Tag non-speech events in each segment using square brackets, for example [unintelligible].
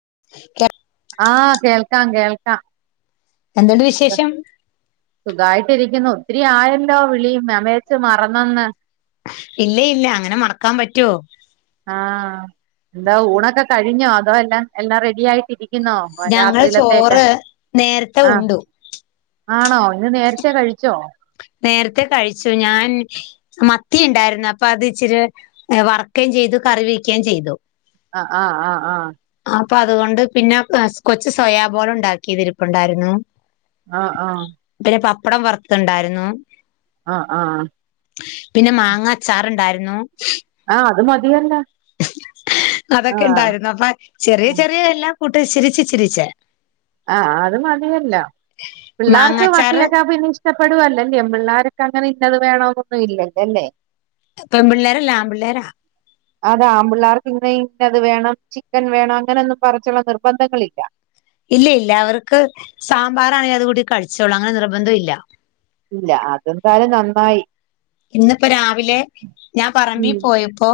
[unintelligible] ആ കേൾക്കാം കേൾക്കാം എന്തുണ്ട് വിശേഷം ട്ടിരിക്കുന്നു ഒത്തിരി ആയല്ലോ വിളി ഞാൻ വിചാരിച്ചു മറന്നെന്ന് ഇല്ല ഇല്ല അങ്ങനെ മറക്കാൻ പറ്റുവോ ആ എന്താ ഊണൊക്കെ കഴിഞ്ഞോ അതോ എല്ലാം എല്ലാം റെഡി ആയിട്ടിരി ക്കുന്നോ ഞങ്ങള് രാത്രിയിലത്തേക്ക് ചോറ് നേരത്തെ ആ ഉണ്ടു. ആണോ ഇന്ന് നേരത്തെേ കഴിച്ചോ നേരത്തെ കഴിച്ചു ഞാൻ മത്തി ഉണ്ടായിരുന്നു അപ്പ അത് ഇച്ചിരി വറക്കുകയും ചെയ്തു കറി വെക്കുകയും ചെയ്തു ആ ആ ആ ആ അപ്പൊ അതുകൊണ്ട് പിന്നെ കൊച്ച് സൊയാബോൾ ഉണ്ടാക്കിയത് ഇരിപ്പുണ്ടായിരുന്നു ആ ആ പിന്നെ പപ്പടം വറത്തത് ഉണ്ടായിരുന്നു ആ ആ പിന്നെ മാങ്ങ അച്ചാറുണ്ടാരുന്നു ആ അത് മതിയല്ലോ അതൊക്കെ ആഹ് ഇണ്ടായിരുന്നു അപ്പ ചെറിയ ചെറിയ എല്ലാ കൂട്ടവും ഇച്ചിരിച്ചേ ഇച്ചിരിച്ചേ ആ അത് മതിയല്ലോ പിള്ളാർക്ക് മാങ്ങാച്ചാറ് മത്തിയൊക്കാ പിന്നെ ഇഷ്ടപ്പെടവല്ലോ അല്ലേ പിള്ളാർക്ക് അങ്ങനെ ഇന്നത് വേണമെന്നൊന്നും ഇല്ലല്ലോ അല്ലേ പെൺപിള്ളേരല്ല ആൺപിള്ളേരാ അതാ ആൺപിള്ളാർ പിന്നെ പിന്നത് വേണം ചിക്കൻ വേണം അങ്ങനെയൊന്നും പറച്ചുള്ള നിർബന്ധങ്ങളില്ല ഇല്ല ഇല്ലാവർക്ക് സാമ്പാറാണെങ്കിൽ അത് കൂട്ടി കഴിച്ചോളാ അങ്ങനെ നിർബന്ധ ഇല്ല ഇല്ല അതെന്തായാലും നന്നായി ഇന്നിപ്പോ രാവിലെ ഞാൻ പറമ്പിൽ ഉം പോയപ്പോ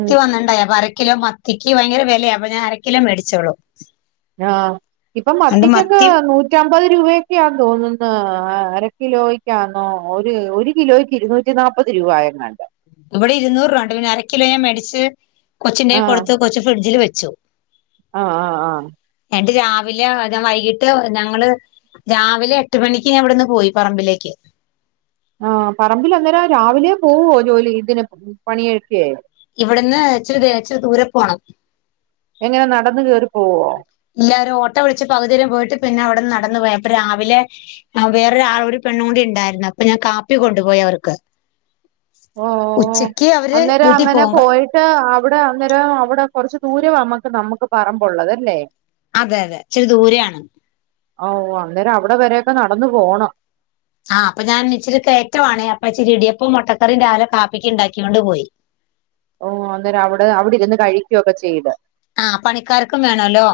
ഉം വന്നിണ്ടായി അര കിലോ മത്തിക്ക് ഭയങ്കര വിലയ അപ്പ ഞാൻ അര കിലോ മേടിച്ചോളൂ ആ ഇപ്പ അണ്ട് മത്തിക്കൊക്കെ മത്തി നൂറ്റം അമ്പത് രൂപയൊക്കെയാ തോന്നുന്നത് അര കിലോക്കാന്നോ ഒരു കിലോയ്ക്ക് ഇരുന്നൂറ്റിനാപ്പത് പ്പത് രൂപയാങ്ങാണ്ട് ഇവിടെ ഇരുന്നൂറ് രൂപുണ്ട് ഞാൻ അരക്കിലോ ഞാൻ മേടിച്ച് കൊച്ചിന്റെ കൊടുത്ത് കൊച്ച് ഫ്രിഡ്ജിൽ വെച്ചു ച്ചു ആ ആ ആ എന്നിട്ട് രാവിലെ ഞാൻ വൈകിട്ട് ഞങ്ങള് രാവിലെ എട്ട് മണിക്ക് ഞാൻ ഇവിടെന്ന് പോയി പറമ്പിലേക്ക് ആ പറമ്പില് അന്നേരം രാവിലെ പോവോ ജോലി ഇതിന് പണിയൊക്കേ ഇവിടുന്ന് ഇച്ചരി ഇച്ച ദൂരെ പോണം എങ്ങനെ നടന്ന് കേറിപ്പോവോ ഇല്ല ഒരു ഓട്ട വിളിച്ച് പകുതി വരെ പോയിട്ട് പിന്നെ അവിടുന്ന് നടന്നു പോയാ അപ്പൊ രാവിലെ വേറൊ ഒരു ആള്കൂടി പെണ്ണൂടി ഉണ്ടായിരുന്നു അപ്പൊ ഞാൻ കാപ്പി കൊണ്ടുപോയി അവർക്ക് ഓ ഉച്ചക്ക് അവര് അന്നേരം വീട്ടിൽ അങ്ങനെ പോകും പോയിട്ട് അവിടെ അന്നേരം അവിടെ കുറച്ച് ദൂരം നമ്മുക്ക് നമുക്ക് പറമ്പുള്ളത് അല്ലെ അതെ അതെ ഇച്ചിരി ദൂരെയാണ് ഓ അന്നേരം അവിടെ വരേക്കെ നടന്നു പോണം ആഹ് അപ്പ ഞാൻ ഇച്ചിരി കയറ്റവാണേ അപ്പച്ചിരി ഇടിയപ്പം മുട്ടക്കറി രാവിലെ കാപ്പിക്ക് ഉണ്ടാക്കിണ്ട് പോയി [inaudible] ഓ അന്നേരം അവിടെ അവിടെ ഇരുന്ന് കഴികുവൊക്കെ ചെയ്ത് ആ പണിക്കാർക്കും വേണല്ലോ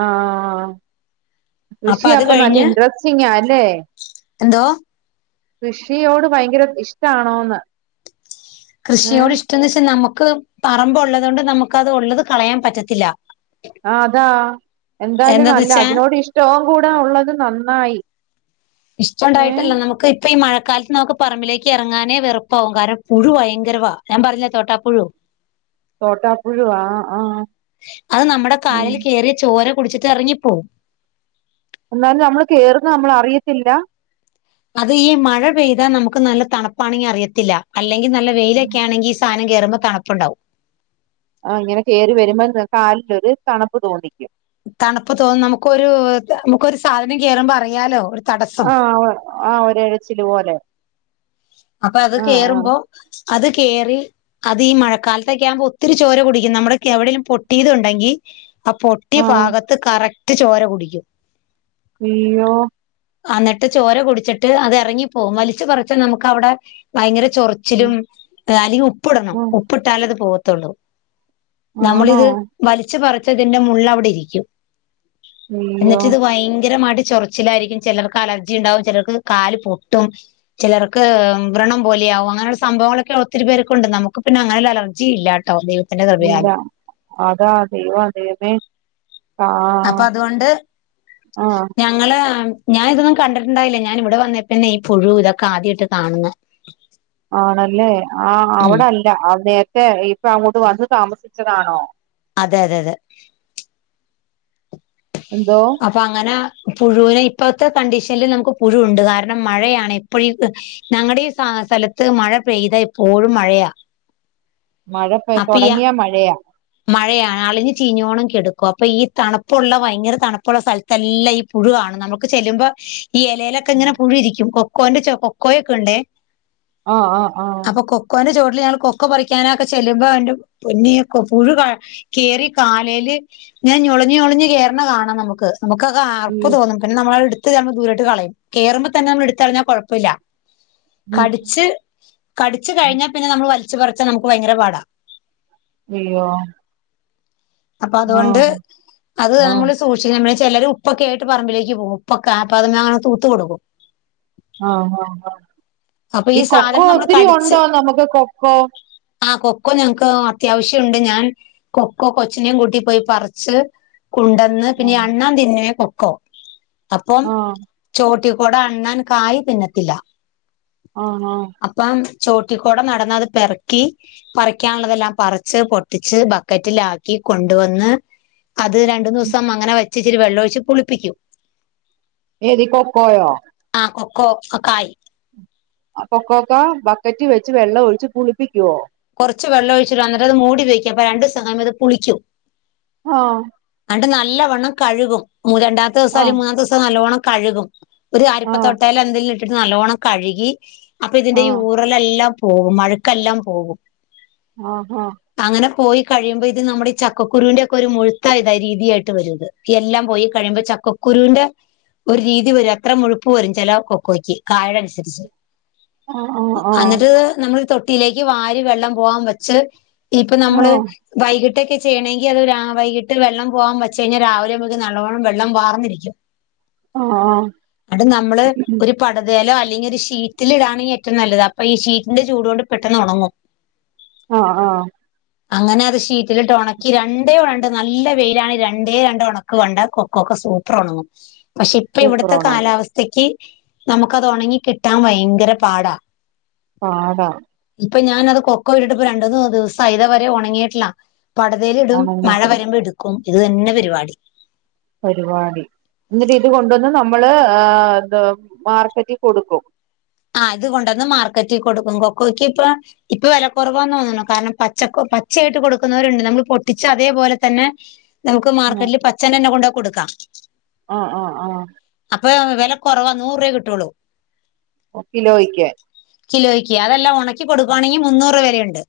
ആ കൃഷി അത് അപ്പൊ നല്ല കഴിഞ്ഞ് ഇൻട്രസ്റ്റിങ്ങാ അല്ലെ എന്തോ കൃഷിയോട് ഭയങ്കര ഇഷ്ടാണോന്ന് ഏഹ് കൃഷിയോട് ഇഷ്ടംന്ന് വെച്ചാ നമുക്ക് പറമ്പ് ഉള്ളത് കൊണ്ട് നമുക്ക് അത് ഉള്ളത് കളയാൻ പറ്റത്തില്ല ആ അതാ എന്തായാലും എന്താന്ന് നല്ല വെച്ചാ അതിനോട് ഇഷ്ടവും കൂടെ ഉള്ളത് നന്നായി ഇഷ്ട ഏഹ് ഉണ്ടായിട്ടല്ല നമുക്ക് ഇപ്പ ഈ മഴ ക്കാലത്ത് നമുക്ക് പറമ്പിലേക്ക് ഇറങ്ങാനേ വെറുപ്പകും കാരണം പുഴുവാ ഭയങ്കരവാ ഞാൻ പറഞ്ഞില്ലേ തോട്ടാ പുഴു തോട്ടാപ്പുഴു ആ ആ അത് നമ്മുടെ കാലിൽ കേറി ചോര കുടിച്ചിട്ട് ഇറങ്ങിപ്പോവും എന്നാലും നമ്മള് കേറുന്നത് നമ്മൾ അറിയത്തില്ല അത് ഈ മഴ പെയ്താ നമുക്ക് നല്ല തണുപ്പാണെങ്കി അറിയത്തില്ല അ അല്ലെങ്കിൽ നല്ല വെയിലൊക്കെ ആണെങ്കിൽ ഈ സാധനം കേറുമ്പോതണുപ്പുണ്ടാകും ആ ഇങ്ങനെ കേറി വരുമ്പോ കാലിലൊരു തണുപ്പ് തോന്നിക്കും തണുപ്പ് തോന്ന നമുക്കൊരു നമുക്കൊരു സാധനം കേറുമ്പോ അറിയാലോ തടസ്സം ആ ആ ഒരേഴച്ചില് പോലെ അപ്പൊ അത് ആഹ് ആഹ് കേറുമ്പോ അത് കേറി അത് ഈ മഴക്കാലത്തൊക്കെ ആവുമ്പോ ഒത്തിരി ചോര കുടിക്കും നമ്മുടെക്കെ എവിടെങ്കിലും പൊട്ടിയതുണ്ടെങ്കി ആ പൊട്ടി ആഹ് ഭാഗത്ത് കറക്റ്റ് ചോര കുടിക്കും അയ്യോ അന്നിട്ട് ചോര കുടിച്ചിട്ട് അത് എറങ്ങിപ്പോകും വലിച്ച് പറച്ച് നമുക്ക് അവടെ ഭയങ്കര ചൊറിച്ചിലും അല്ലെങ്കി ഉപ്പ്ടണം ഉം ഉപ്പ്ട്ടാലത് പോവത്തൊള്ളൂ ആണോ നമ്മളിത് വലിച്ചു പറിച്ചതിന്റെ മുള്ള് അവിടെ ഇരിക്കും അയ്യോ എന്നിട്ട് ഇത് ഭയങ്കരമായിട്ട് ചൊറിച്ചിലായിരിക്കും ചെലർക്ക് അലർജി ഉണ്ടാവും ചെലർക്ക് കാല് പൊട്ടും ചെലർ ക് വ്രണം പോലെയാവും അങ്ങനെയുള്ള സംഭവങ്ങളൊക്കെ ഒത്തിരി പേർക്ക് ഉണ്ട് നമുക്ക് പിന്നെ അങ്ങനെ ഒരു അലർജി ഇല്ല ഇല്ല അതാ ദൈവം അതെന്നേ - അപ്പൊ അതുകൊണ്ട് ആഹ് ഞങ്ങള്- ഞാൻ ഇതൊന്നും കണ്ടിട്ടുണ്ടായില്ല ഞാൻ ഇവെടെ വന്നിട്ടന്നെ ഈ പുഴു ഇതൊക്കെ ആദ്യയായിട്ട് കാണുന്നേ. ആണല്ലേ ആ അവിടെല്ല അതെ ഹേ ഇപ്പൊ അങ്ങോട്ട് വന്ന് താമസിച്ചതാണോ അതെ അതെ അതെ എന്തോ അപ്പൊ അങ്ങനെ പുഴുവിനെ- ഇപ്പോഴത്തെ കണ്ടീഷനില് നമുക്ക് പുഴുണ്ട് കാരണം മഴയാണ് ഇപ്പോഴി ഞങ്ങടെ ഈ സ്ഥലത്ത് മഴ- പെയ്താ എപ്പോഴും മഴയാ മഴ പ അപ്പൊ ഈ തൊടങ്ങിയാ മഴയാ മഴയാണ് അളിഞ്ഞ് ചീഞ്ഞോണം കെടക്കും അപ്പൊ ഈ തണുപ്പുള്ള ഭയങ്കര തണുപ്പുള്ള സ്ഥലത്തെല്ലാം ഈ പുഴു.. പുഴുവാണ് നമുക്ക് ചെല്ലുമ്പോ ഈ എലേലൊക്കെ ഇങ്ങനെ പുഴുയിരിക്കും കൊക്കോന്റെ കൊക്കോയൊക്കെയുണ്ടേ ആഹ് ആഹ് ആഹ് ഞങ്ങള് കൊക്കോ പറിക്കാനൊക്കെ ചെല്ലുമ്പോ എന്റെ പൊന്നെ- പുഴു ക കേറി കാലേല് ഇങ്ങനെ ഞൊളഞ്ഞ് ഞൊളഞ്ഞ് കേറണ കാണാം നമുക്ക് നമുക്കൊക്കെ ആഅർപ്പ് ഉം തോന്നും പിന്നെ നമ്മള് എടുത്ത് നമ്മള് ദൂരോട്ട് കളയും കേറുമ്പോ തന്നെ നമ്മള് എടുത്ത്കളഞ്ഞാൽ കൊഴപ്പല്ല ഉം കടിച്ച് കടിച്ച് കഴിഞ്ഞാപിന്നെ നമ്മള് വ- വലിച്ച് പറച്ചാ നമുക്ക് ഭയങ്കര പാടാ.. അയ്യോ ആ അപ്പോഅതുകൊണ്ട് അതു ആ നമ്മളെ സൂക്ഷിക്കണേ ചെലർ ഉപ്പൊക്കെയായിട്ട് പറമ്പിലേക്ക് പോകും ഉപ്പൊക്കെ അപ്പൊ അത് [unintelligible] തൂത്ത്കൊടുക്കും ആഹ് ഹാ ഹാ ഈ കൊക്കോ സാധനം നമ്മള് ഒത്തിരി ഉണ്ടോ നമുക്ക് കൊക്കോ ആ കൊക്കോ ഞങ്ങക്ക് അത്യാവശ്യണ്ട് ഞാൻ കൊക്കോ കൊച്ചിനെയും കൂട്ടി പോയി പറച്ച്.. ക്കൊണ്ടന്ന് ആ പിന്നെ അണ്ണാ തിന്നേ കൊക്കോ അപ്പം ആ ചോട്ടി ഇവടെ അണ്ണാൻ കായിതിന്നത്തില്ല. ആഹ് ആഹ് ചോട്ടിക്കൂട നടന്ന് അത് പെറിക്കി പറിക്കാനുള്ളതെല്ലാം പറിച്ച് പൊട്ടിച്ച് ബക്കറ്റിലാക്കി. കൊണ്ടുവന്ന് അത് രണ്ടു ദിവസം അങ്ങനെ വച്ച്‌ ഇച്ചിരിവെള്ളൊഴിയിച്ച് പുളിപ്പിക്കും. ഏത് കൊകൊയോ ആഹ് കൊക്കോ ക്കായ് അപ്പകൊക്കോ ബക്കറ്റി വെച്ച് വെള്ളം ഒഴിച്ച് പുളിപ്പിക്കോ കുറച്ച് വെള്ളം ഒഴിച്ചിട്ട് അന്നിട്ട്അത് മൂടി വയ്കും അപ്പൊ രണ്ടുദിവസം കഴിഞ്ഞ് അത് പുളിക്കും ആഹ് എന്നിട്ട് നല്ലവണ്ണം കഴുകും രണ്ടാമത്തെ ദിവസം ആ അല്ലെങ്കിൽ മൂന്നാമത്തെ ദിവസം നല്ലവണ്ണം കഴുകും ഒരു ആ അരിപ്പ തൊട്ടേൽ എന്തെങ്കിലും ഇട്ടിട്ട് നല്ലവോണം കഴുകി അപ്പൊ ഇതിന്റെ ആ ഈ ഊറലെല്ലാം പോകും മഴക്കെല്ലാം പോകും ആഹ് ഹാ അങ്ങനെ പോയി കഴിയുമ്പോ ഇത് നമ്മുടെ ഈ ചക്കുരുവിന്റെയൊക്കെ ഒരു മുഴുത്ത ഇതായ രീതിയായിട്ടരുത് എല്ലാം പോയി കഴിയുമ്പോ ചക്കക്കുരു കുരുവിന്റെ ഒരു രീതി വരും അത്ര മുഴുപ്പ് വരും ചില കൊക്കോയ്ക്ക് കായടെ അനുസരിച്ച് ആ ആ ആ എന്നിട്ട് ആ നമ്മളെ തൊട്ടിയിലേക്ക് വാരി വെള്ളം പോവാൻ വച്ച് ഇനിപ്പ ആ നമ്മള് വൈകിട്ട് ഇട്ടൊക്കെ ചെയ്യണെങ്കിൽ അത് ഒരു വൈകിട്ട് വെള്ളം പോകാൻ വെച്ചു കഴിഞ്ഞാൽ രാവിലെ നമുക്ക് നല്ലോണം വെള്ളം വാർന്നിരിക്കും അത് നമ്മള് ഒരു പടതയിലായി ല്ലെങ്കിരു ഷീറ്റിൽ ഇടാണെ ഏറ്റോം നല്ലത് അപ്പ ഈ ഷീറ്റിന്റെ ചൂടൊണ്ട് പെട്ടെന്നൊണങ്ങും ആഹ് ആഹ് അങ്ങനെ അത് ഷീറ്റിലിട്ട് ഒണക്കി രണ്ടേ രണ്ട് നല്ല വെയിലാണ് രണ്ടേ രണ്ട് ഒണക്ക് കൊണ്ട് കൊക്കൊക്ക സൂപ്റൊണങ്ങും പക്ഷെ ഇപ്പ ഇവിടുത്തെ സൂപ്പറാണ് കാലാവസ്ഥക്ക് നമുക്ക് അത് ഒണങ്ങി കിട്ടാൻ ഭയങ്കര പാടാ പാടാ അപ്പൊ ഞാനത് കൊക്ക ഇട്ടിട്ട് ഇപ്പ രണ്ട് മൂന്ന് ദിവസം ആയി ഇതവരെ ഉണങ്ങിയിട്ടില്ല പടതയിലിടും ഒണങ്ങി മഴ വരുമ്പോ എടുക്കും ഇത് തന്നെ പരിപാടി പരിപാടി എന്നിട്ട് ഇത് കൊണ്ടന്ന് നമ്മള് ആ എന്ത മാർക്കറ്റിൽ കൊടുക്കും ആ ഇത് കൊണ്ടന്ന് മാർക്കറ്റിൽ കൊടുക്കും കൊക്കോയ്ക്ക് ഇപ്പൊ ഇപ്പൊ വില കുറവാന്ന് തോന്നണ കാരണം പച്ചക്കോ പച്ച പച്ചയായിട്ട് കൊടുക്കുന്നവരുണ്ട് നമ്മൾ പൊട്ടിച്ച അതേപോലെ തന്നെ നമുക്ക് മാർക്കറ്റിൽ പച്ചനന്ന കൊണ്ടോയി കൊടുക്കാം ആഹ ആഹ ആഹ അപ്പൊ വില കുറവാ നൂറ് രൂപയേ കിട്ടുവുള്ളൂ ഓ കിലോക്ക് കിലോയ്ക്ക് അതെല്ലാം ഉണക്കി കൊടുക്കുവാണെങ്കി മുന്നൂറ് രൂപ വരെയുണ്ട്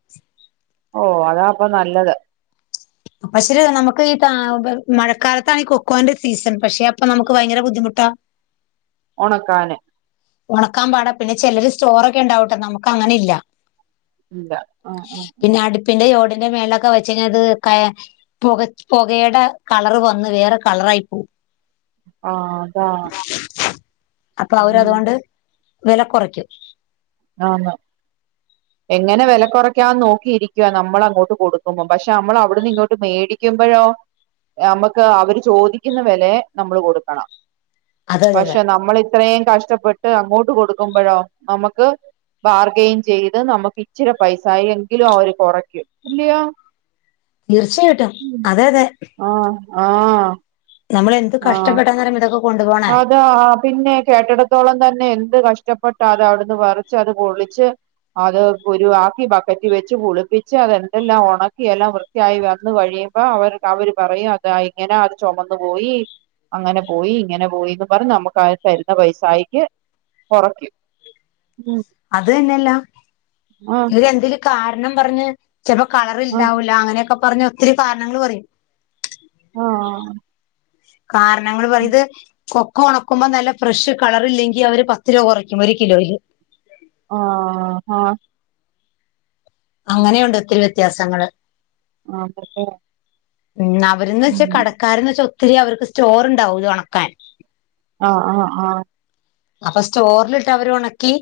ഓ അതാപ്പൊ നല്ലത് അപ്പ ശരി നമുക്ക് ഈ മഴക്കാലത്താണ് ഈ കൊക്കോന്റെ സീസൺ പക്ഷെ അപ്പൊ നമുക്ക് ഭയങ്കര ബുദ്ധി ബുദ്ധിമുട്ടാ ഉണക്കാനെ ഉണക്കാൻ പാടാ പിന്നെ ചിലർ സ്റ്റോറൊക്കെ ഉണ്ടാവട്ടെ നമുക്ക് അങ്ങനെ ഇല്ല ഉന്താ ആ ആ ഉ ന്റെ മേളിലൊക്കെ വെച്ച് കഴിഞ്ഞ അത് പുക പുകയുടെ കളർ വന്ന് വേറെ കളറായി പോവും ആഹ അതാ അപ്പൊ അവര് ഉം അതുകൊണ്ട് വില കുറക്കും ആഹ ഹ എങ്ങനെ വില കുറയ്ക്കാന്ന് നോക്കിയിരിക്കവാ നമ്മൾ അങ്ങോട്ട് കൊടുക്കുമ്പോം പക്ഷെ നമ്മൾ അവിടുന്ന് ഇങ്ങോട്ട് മേടിക്കുമ്പോഴോ നമുക്ക് അവര് ചോദിക്കുന്ന വിലയെ നമ്മള് കൊടുക്കണം അതെ അതെ അതെ പക്ഷെ നമ്മൾ ഇത്രയും കഷ്ടപ്പെട്ട് അങ്ങോട്ട് കൊടുക്കുമ്പോഴോ നമുക്ക് ബാർഗെയിൻ ചെയ്ത് നമുക്ക് ഇച്ചിരി പൈസ ആ എങ്കിലും അവര് കുറയ്ക്കും ഇല്ലയോ തീർച്ചയായിട്ടും അതെ അതെ ആഹ നമ്മള് എന്ത് കഷ്ടപ്പെട്ടന്നറിയാമോ ഇതൊക്കെ കൊണ്ടുപോണേ അതാ പിന്നെ കേട്ടിടത്തോളം തന്നെ എന്ത് കഷ് ഷ്ടപ്പെട്ട് അത അവിടുന്ന് വരച്ച് അത് പൊള്ളിച്ച് അത് കുരുവാക്കി ബക്കറ്റ് വെച്ച് കുളിപ്പിച്ച് അത് എന്തെല്ലാം ഉണക്കി എല്ലാം വൃത്തിയായി വന്ന വഴിയ അപ്പോ അവര് അവര് പറയും അത് ഇങ്ങനെ അത് ചുമന്നു പോയി അങ്ങനെ പോയി ഇങ്ങനെ പോയിന്നു പറഞ്ഞ് നമുക്ക് അവര് തരുന്ന പൈസായിട്ട് കുറയ്ക്കും അത് തന്നെയല്ല ആഹ് ഇവര് എന്തേലും കാരണം പറഞ്ഞ് ചിലപ്പോ കളർ ആഹ് ഇണ്ടാവൂല അങ്ങനെയൊക്കെ പറഞ്ഞ ഒത്തിരി കാരണങ്ങൾ പറയും ആ കാരണങ്ങള് പറയത് കൊക്ക ഉണക്കുമ്പോ നല്ല ഫ്രഷ് കളർ ഇല്ലെങ്കി അവര് പത്ത് രൂപ കുറയ്ക്കും ഒരു കിലോയില് ആ ആ അങ്ങനെയുണ്ട് ഒത്തിരി വ്യത്യാസങ്ങള് ആ [unintelligible] മ് അവർന്ന് വെച്ചാ കടക്കാരന്ന് വെച്ചാ ഒത്തിരി അവർക്ക് സ്റ്റോർ ഉണ്ടാവും ഇത് ഉണക്കാൻ ആ ആ ആ അപ്പൊ സ്റ്റോറിലിട്ട് അവര് ഉണക്കി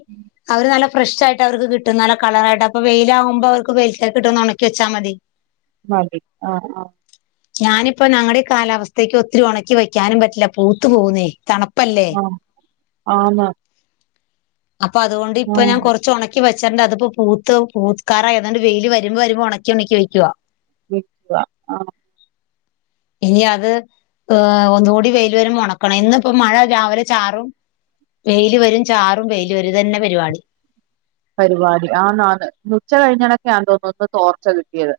അവര് നല്ല ഫ്രഷ ആായിട്ട് അവർക്ക് കിട്ടുന്നല്ല കളറായിട്ട് അപ്പ വെയിലാവകുമ്പോ അവർക്ക് വെയിലൽക്ക കിട്ടുംന്ന് ഉണക്കി വച്ചാൽ മതി മതി ആ ആ ഞാനിപ്പ ഞങ്ങളുടെ കാലാവസ്ഥയ്ക്ക് ഒത്തിരി ഉണക്കി വയ്ക്കാനും പറ്റില്ല പൂത്തു പോകുന്നേ [unintelligible] പല്ലെ ആഹ് ആന്ന് അപ്പൊ അതുകൊണ്ട് ഇപ്പ ആഹ് ഞാൻ കുറച്ച് ഉണക്കി വച്ചു വച്ചട്ടണ്ട് അതിപ്പോ പൂത്ത് പൂത്താരായ താണ്ട് വെയില് വരുമ്പോ വരുമ്പോൾ ഉണക്കി ഉണക്കി വെക്കവാ [unintelligible] ആ [inaudible] ഇനി അത് ഏ ഒന്നുകൂടി വെൽ വരുമ്പോ ഉണക്കണം ഇന്ന് ഇപ്പ മഴ രാവിലെ ചാറും വെയില് വരും ചാറും വെയില് വരും തന്നെ പരിപാടി പരിപാടി ആണ് ഉച്ച കഴിഞ്ഞണൊക്കെയാ തോന്നന്ന് തോർച്ച കിട്ടിയത്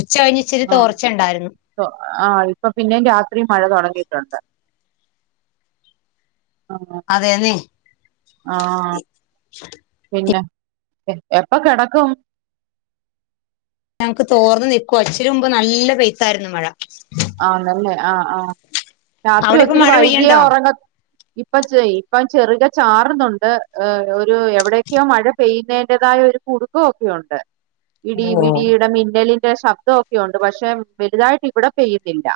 ഉച്ച കഴിഞ്ഞ് ഇച്ചിരി ആ തോർച്ച ഉണ്ടായിരുന്നു ആ ഇപ്പൊ പിന്നെ രാത്രി മഴ തുടങ്ങി [unintelligible] ആ അതേന്നെ ആ പിന്നെ എപ്പൊ കിടക്കും ഞമുക്ക് തോർന്ന നിൽക്കും അച്ച്ചരി മുമ്പ് നല്ല പെയ്ത്തായിരുന്നു മഴ ആ നല്ലേ ആ ആ രാത്രി അവിടെ ഇപ്പ ഒത്തിരി മഴ വൈകിയാ പെയ്യണ്ടോ ഉറങ്ങ ഇപ്പൊ ഇപ്പം ചെറുക ചാറുന്നുണ്ട് ഒരു എവിടെയൊക്കെയോ മഴ പെയ്യുന്നതിറതായ ഒരു കുടുക്കം ഒക്കെയുണ്ട് ഇടി ഓ ഇടിടെ മിന്നലിന്റെ ശബ്ദംക്കെ ഉണ്ട് പക്ഷെ വലുതായിട്ട് ഇവിടെ പെയ്യതില്ല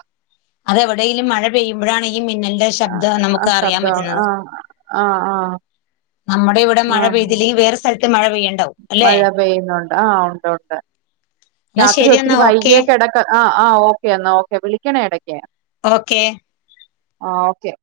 അതെവിടെേങ്കലും മഴ പെയ്യുമ്പോഴാണ് ഈ മിന്നലിന്റെ ശബ്ദം ആ നമുക്ക് അറിയാൻ ശബ്ദം പറ്റുന്നത് ആ ആ ആ നമ്മുടെ ഇവിടെ ആ മഴ പെയ്തില്ലെങ്കിൽ വേറെ സ്ഥലത്ത് മഴ പെയ്യ മഴ പെയ്യുന്നുണ്ട് ആ ഉണ്ട് ഉണ്ട് എന്നാ രാത്രി ശരി ഒത്തിരി എന്നാ ഓക്കെ വൈകിയൊക്കെ ഇടക്ക ആ ആ ഓക്കെ എന്നാൽ ഓക്കെ വിളിക്കണേ ഇടയ്ക്കേ ഓക്കെ ആ ഓക്കെ